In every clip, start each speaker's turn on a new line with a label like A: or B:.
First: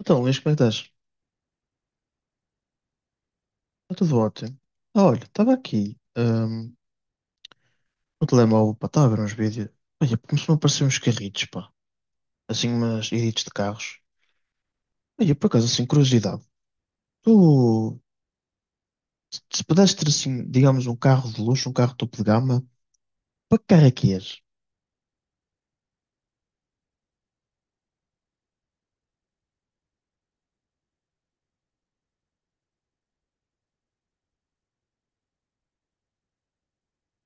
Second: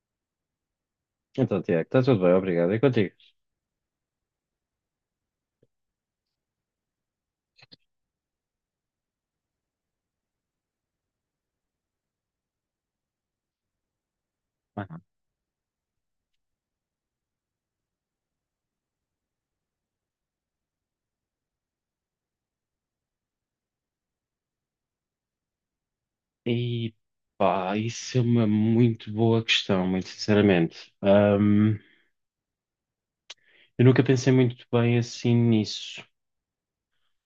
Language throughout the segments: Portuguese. A: Então, Luís, como é que estás?
B: Então, Tiago, está tudo bem, obrigado. E contigo?
A: Está tudo ótimo. Ah, olha, estava aqui no telemóvel, pá, estava a ver uns vídeos. Olha, começou a aparecer uns carritos, pá. Assim, umas edits de carros.
B: Aham.
A: Olha, por acaso, assim, curiosidade. Tu, se se pudesses ter, assim, digamos, um carro de luxo, um carro topo de gama, para que carro é que és?
B: E pá, isso é uma muito boa questão, muito sinceramente. Eu nunca pensei muito bem assim nisso.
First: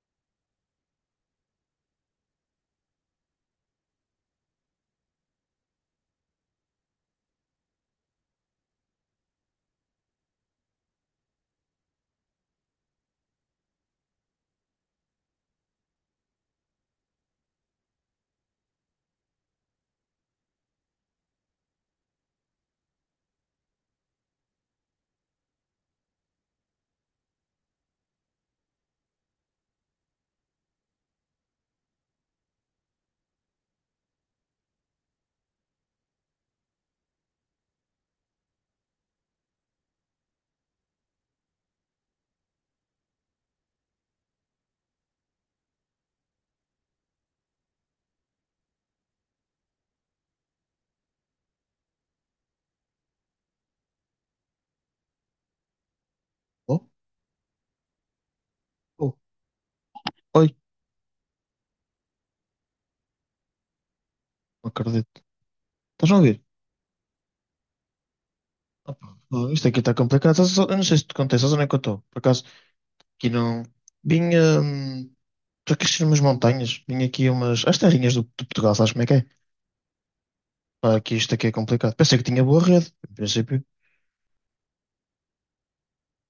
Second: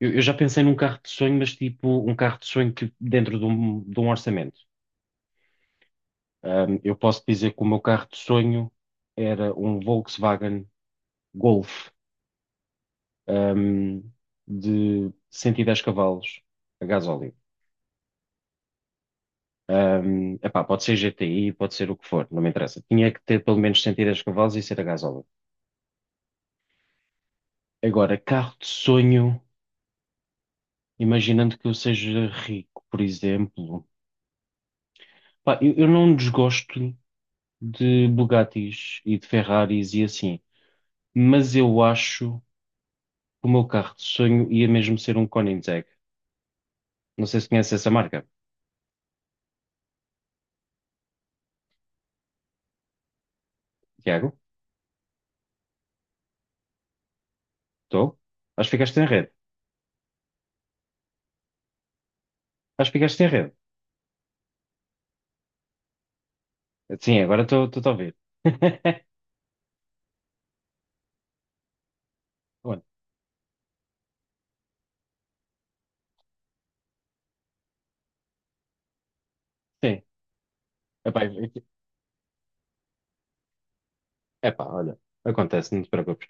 B: Eu já pensei num carro de sonho, mas tipo um carro de sonho que dentro de um orçamento. Eu posso dizer que o meu carro de sonho era um Volkswagen Golf, ahm, de 110 cavalos a gasóleo. Epá, pode ser GTI, pode ser o que for, não me interessa. Tinha que ter pelo menos 110 cavalos e ser a gasóleo. Agora, carro de sonho, imaginando que eu seja rico, por exemplo. Pá, eu não desgosto de Bugattis e de Ferraris e assim, mas eu acho que o meu carro de sonho ia mesmo ser um Koenigsegg. Não sei se conhece essa marca. Tiago?
A: Oh,
B: Estou? Acho que ficaste em
A: oh,
B: rede.
A: oi,
B: Acho que ficaste em rede.
A: não acredito. Estás a ouvir?
B: Sim, agora estou a ouvir.
A: Opa, oh, isto aqui está complicado. Eu não sei se te contei, sabes onde é que eu estou? Por acaso,
B: Bom.
A: aqui não. Vim, estou aqui a umas montanhas. Vim aqui a umas... As terrinhas de Portugal, sabes como é que é?
B: Sim.
A: Pá, aqui
B: Epá.
A: isto aqui é complicado. Pensei que tinha boa rede, em princípio.
B: Epá, olha, acontece, não te preocupes.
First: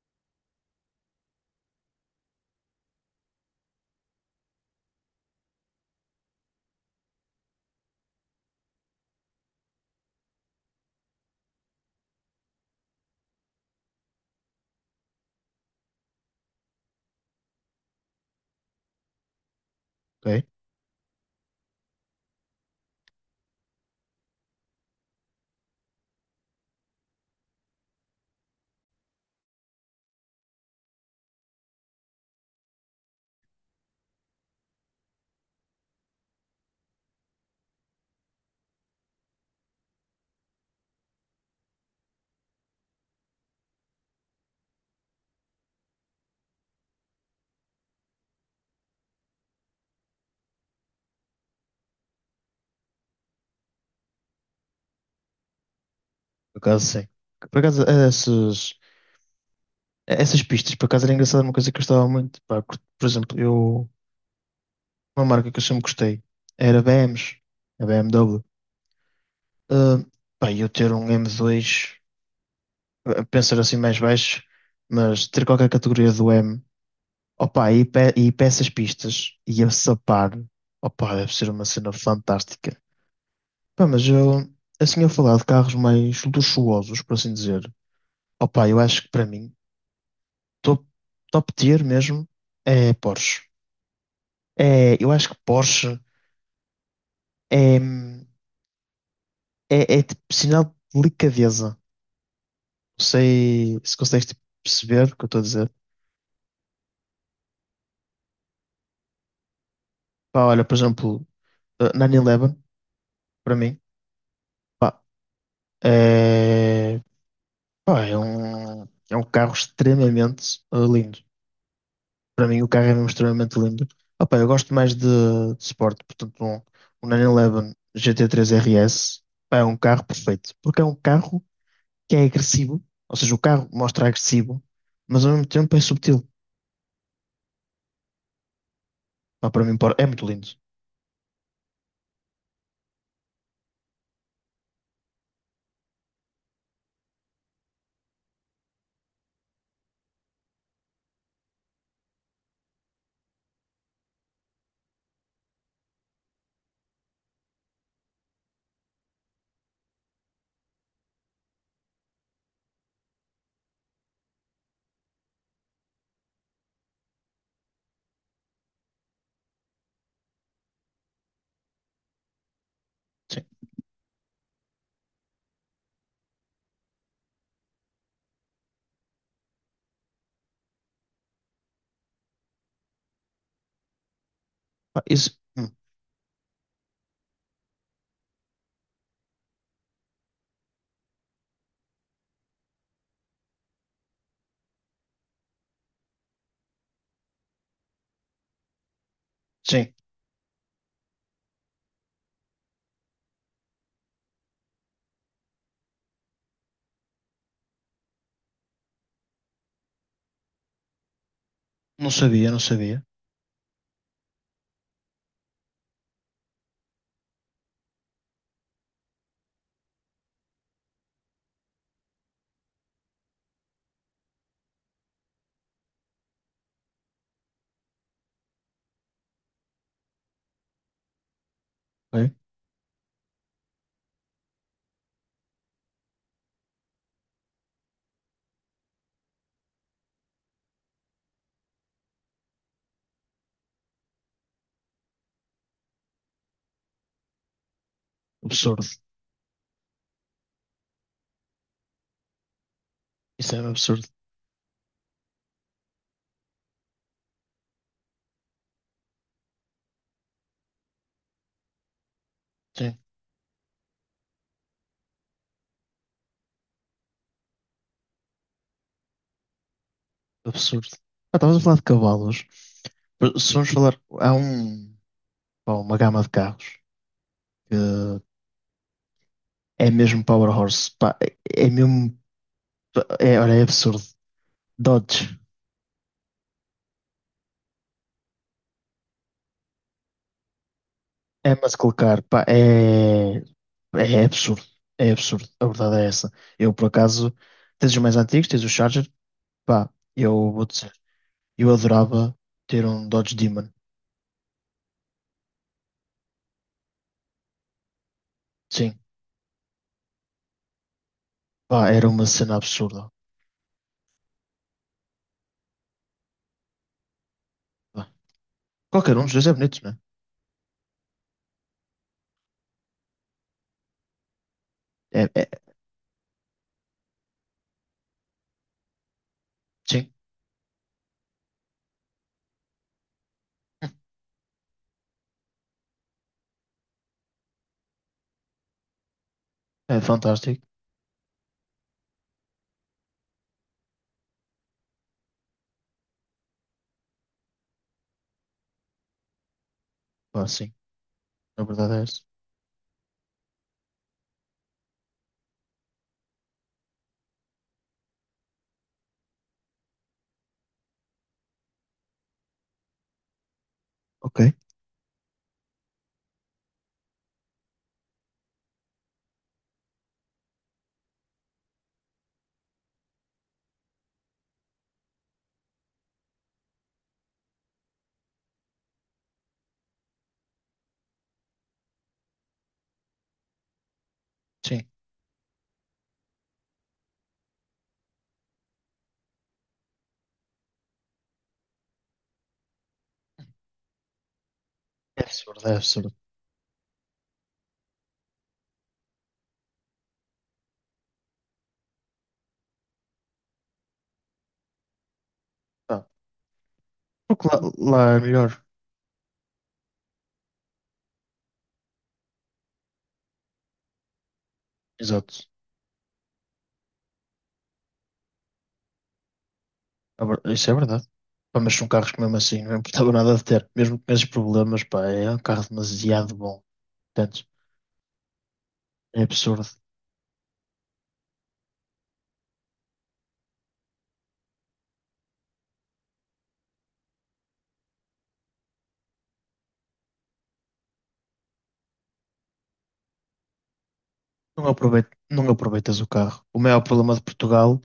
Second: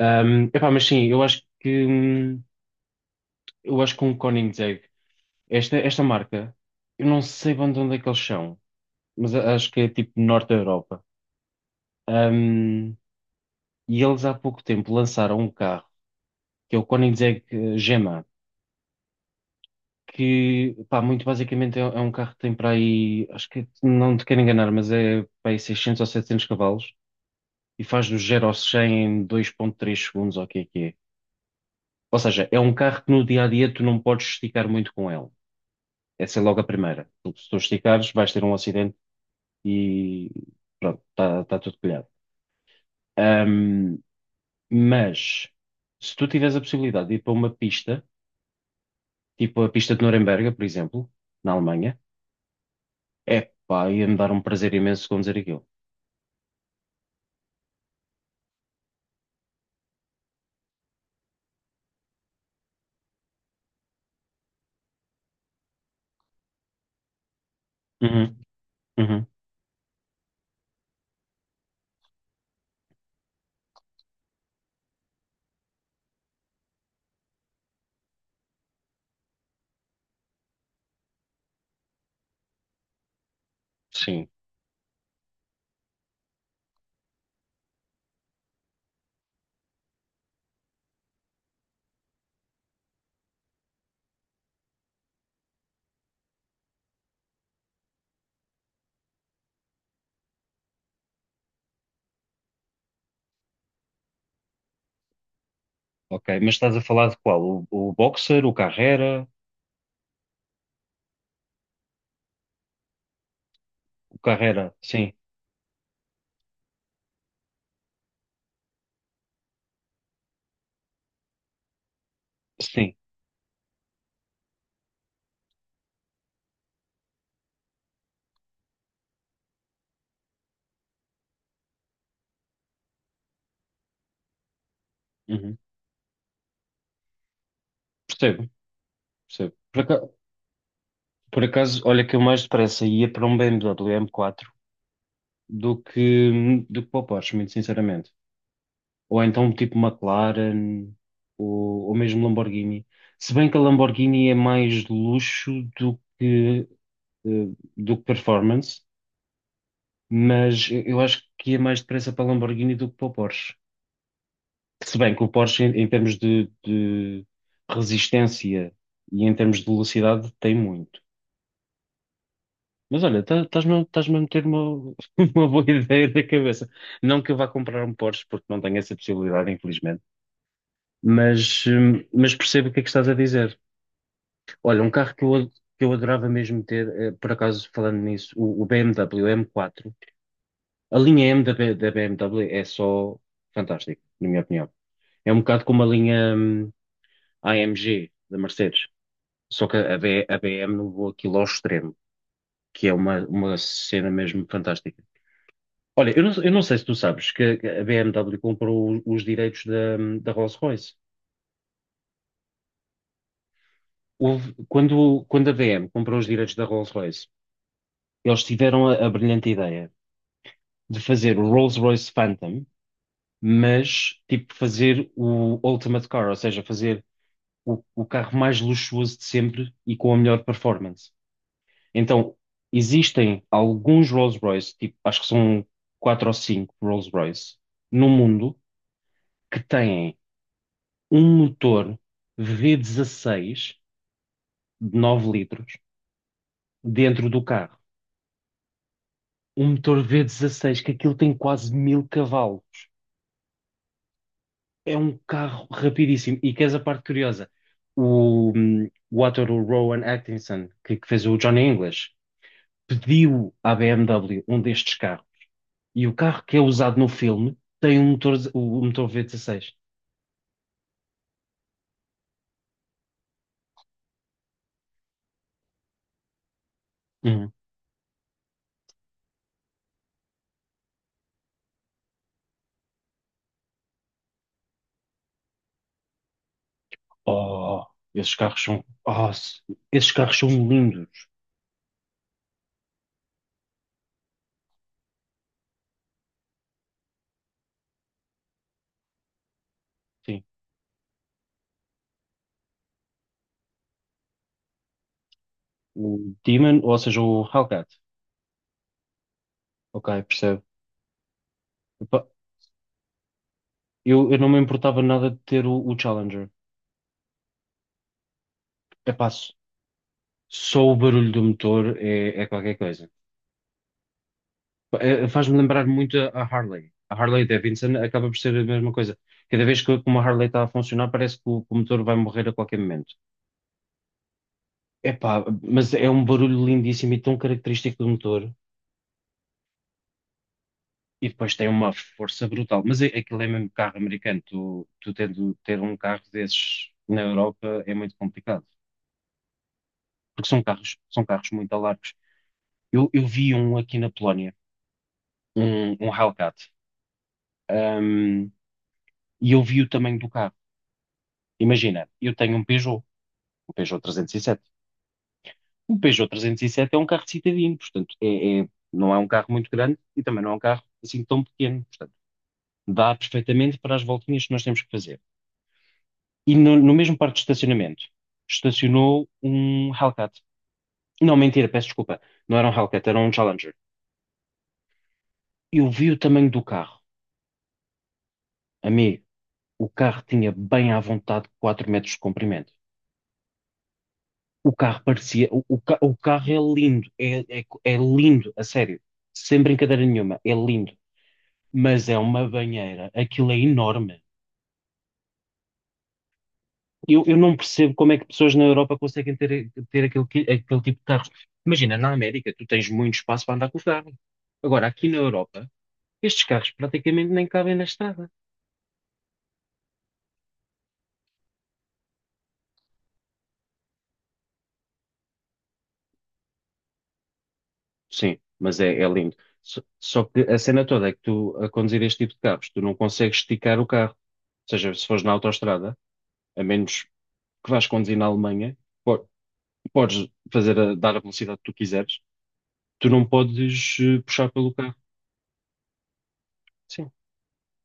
B: Epá, mas sim, eu acho que um Koenigsegg, esta marca, eu não sei bem de onde é que eles são, mas acho que é tipo norte da Europa. Ahm, e eles há pouco tempo lançaram um carro, que é o Koenigsegg Gema,
A: Ok,
B: que, pá, muito basicamente é um carro que tem para aí, acho que não te quero enganar, mas é para aí 600 ou 700 cavalos e faz do zero ao 100 em 2.3 segundos, ou o que é que é. Ou seja, é um carro que no dia a dia tu não podes esticar muito com ele. Essa é logo a primeira. Porque se tu esticares, vais ter um acidente e pronto, está tudo colhado. Ahm, mas se tu tiveres a possibilidade de ir para uma pista, tipo a pista de Nuremberg, por exemplo, na Alemanha, é pá, ia-me dar um prazer imenso conduzir aquilo.
A: por acaso sim. Por acaso, eh, essas pistas, por acaso era engraçado, uma coisa que eu gostava muito. Pá, por exemplo, eu, uma marca que eu sempre gostei era BMs, a
B: Uhum,
A: BMW.
B: uhum,
A: Ah, pá, eu ter um M2, eh, pensar assim mais baixo, mas ter qualquer categoria do M, opá, e, pe e para essas pistas, e a sapar, opá, deve ser uma cena fantástica. Pá, mas
B: sim,
A: eu, assim, a falar de carros mais luxuosos, por assim dizer. Opa, eu acho que para mim, top, top tier mesmo é Porsche. É, eu acho que Porsche é, é tipo, sinal de delicadeza. Não sei se consegues tipo, perceber o que eu estou a dizer.
B: ok. Mas estás a falar de qual? O Boxer, o Carrera?
A: Pá, olha, por exemplo, eh, 911, para mim,
B: O Carrera,
A: pá,
B: sim,
A: é, pá, é um carro extremamente eh, lindo. Para mim o carro
B: sim.
A: é mesmo extremamente limpo. Opa, eu gosto mais de Sport, portanto um, um 911 GT3 RS, pá, é um carro perfeito, porque é um carro que é agressivo, ou seja, o carro mostra agressivo, mas ao mesmo
B: Uhum.
A: tempo é subtil.
B: Percebo,
A: Pá, para mim pá, é
B: percebo.
A: muito lindo.
B: Por acaso, olha que eu mais depressa ia para um BMW M4 do que para o Porsche, muito sinceramente. Ou então tipo McLaren, ou mesmo Lamborghini. Se bem que a Lamborghini é mais luxo do eh, do que performance, mas eu acho que ia mais depressa para a Lamborghini do que para o Porsche. Se bem que o Porsche, em termos de resistência e em termos de velocidade, tem muito. Mas olha,
A: Sim.
B: estás-me a meter uma, uma boa ideia na cabeça. Não que eu vá comprar um Porsche, porque não tenho essa possibilidade, infelizmente, mas percebo o que é que estás a dizer. Olha, um
A: Pá,
B: carro
A: isso,
B: que eu adorava mesmo ter, por acaso falando nisso, o BMW M4. A linha M da BMW é só fantástica, na minha opinião. É um bocado como a linha, AMG da Mercedes, só que
A: sim,
B: a BM não voa aquilo ao extremo, que é uma cena mesmo fantástica. Olha, eu não sei se tu sabes que a BMW comprou os direitos da Rolls-Royce.
A: não sabia, não sabia.
B: Quando a BM comprou os direitos da Rolls-Royce, eles tiveram a brilhante ideia de fazer o Rolls-Royce Phantom, mas tipo fazer o Ultimate Car, ou seja, fazer o carro mais luxuoso de sempre e com a melhor performance.
A: Ok?
B: Então, existem alguns Rolls-Royce, tipo, acho que são quatro ou cinco Rolls-Royce, no mundo que têm. Um motor v dezasseis de 9 litros dentro do carro.
A: Absurdo,
B: Um motor v dezasseis que aquilo tem quase 1000 cavalos.
A: isso é um absurdo,
B: É um carro rapidíssimo. E queres a parte curiosa? O ator o Rowan Atkinson, que fez o Johnny English,
A: sim,
B: pediu à BMW um destes carros. E o carro que é usado no filme tem um motor, o motor v dezasseis.
A: absurdo. Ah, estavas a falar de cavalos, se vamos falar, há um, pá, uma gama de carros
B: Uhum.
A: que é mesmo Power Horse, pá, é é mesmo. É, olha, é absurdo. Dodge,
B: Oh, oh, esses carros são lindos.
A: ama-se colocar, pá, é, é absurdo. É absurdo. A verdade é essa. Eu, por acaso, tens os mais antigos, tens o Charger, pá,
B: Sim.
A: eu vou dizer, eu adorava ter um Dodge Demon.
B: O Demon, ou seja, o Hellcat.
A: Sim,
B: Ok, percebo.
A: pá, era uma
B: Epá,
A: cena absurda.
B: eu não me importava nada de ter o Challenger.
A: Pá.
B: é
A: Qualquer um dos dois é
B: s-
A: bonito, né?
B: Só o barulho do motor é qualquer coisa.
A: É, é,
B: Faz-me
A: é,
B: lembrar muito a Harley. A Harley Davidson acaba por ser a mesma coisa. Cada vez que
A: sim,
B: uma Harley está a funcionar, parece que que o motor vai morrer a qualquer momento. Epá, mas é um barulho lindíssimo e tão característico do motor.
A: é fantástico.
B: E depois tem uma força brutal. Aquilo é mesmo carro americano. Tu tendo ter um carro desses na Europa é muito complicado.
A: Pá,
B: Porque
A: sim,
B: são carros
A: a
B: muito
A: verdade é
B: largos.
A: essa.
B: Eu vi um aqui na Polónia, um Hellcat, hum, e eu vi o tamanho do carro. Imagina, eu tenho um Peugeot
A: Ok,
B: 307. Um Peugeot 307 é um carro de cidadino, portanto, não é um carro muito grande e também não é um carro assim tão pequeno. Portanto, dá perfeitamente para as voltinhas que nós temos que fazer. E no mesmo parque de estacionamento, estacionou um Hellcat. Não, mentira, peço desculpa. Não era um Hellcat, era um Challenger.
A: sim,
B: Eu vi o tamanho do carro, amigo. O carro tinha bem à vontade 4 metros de comprimento. O carro
A: é
B: parecia.
A: absurdo, é
B: O
A: absurdo.
B: carro é lindo, é lindo, a sério. Sem brincadeira nenhuma, é lindo. Mas é uma banheira, aquilo é enorme.
A: Pá,
B: Eu
A: porque
B: não
A: lá,
B: percebo
A: lá
B: como é
A: é
B: que pessoas na
A: melhor.
B: Europa conseguem ter, ter aquele tipo de carros. Imagina, na América, tu tens muito espaço para andar com o carro. Agora, aqui na
A: Exato.
B: Europa, estes carros praticamente nem cabem na estrada.
A: A ver- isso é verdade. Pá, mas são carros que mesmo assim não importava nada de ter. Mesmo com esses problemas, pá, é um carro demasiado bom. Portanto,
B: Sim, mas é
A: é
B: lindo.
A: absurdo.
B: Só que a cena toda é que tu, a conduzir este tipo de carros, tu não consegues esticar o carro. Ou seja, se fores na autoestrada, a menos que vás conduzir na Alemanha, po- podes dar a velocidade que tu quiseres, tu não podes puxar pelo carro.
A: Não aproveitas o carro. O maior
B: Sim,
A: problema de Portugal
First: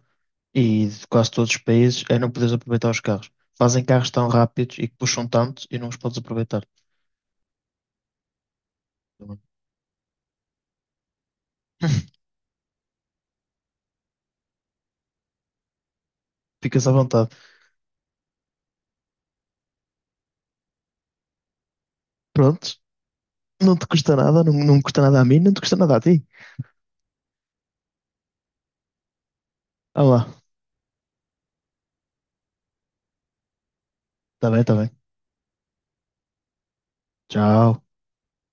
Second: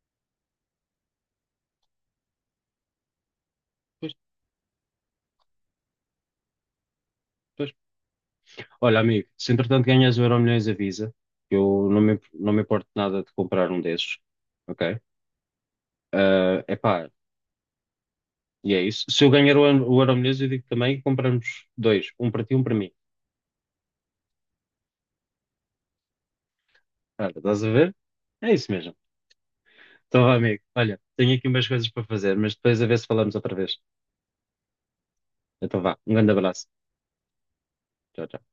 A: e de quase todos os países é não poderes aproveitar os carros. Fazem carros
B: pois,
A: tão rápidos e que puxam tanto e não os podes aproveitar.
B: pois. Olha, amigo, se entretanto ganhas o Euromilhões, avisa. Que eu não me importo nada de comprar um desses, ok? é
A: Ficas à
B: epá,
A: vontade.
B: e é isso. Se eu ganhar o Euromilhões, eu digo também que compramos dois, um para ti e um para
A: Pronto,
B: mim.
A: não te custa nada, não, não me custa nada a mim, não te custa nada a ti.
B: Olha, estás a ver? É isso mesmo.
A: Ah
B: Então,
A: lá,
B: vá, amigo. Olha, tenho aqui umas coisas para fazer, mas depois a ver se falamos outra vez.
A: tá bem, tá bem.
B: Então, vá. Um grande abraço.
A: Tchau.
B: Tchau, tchau.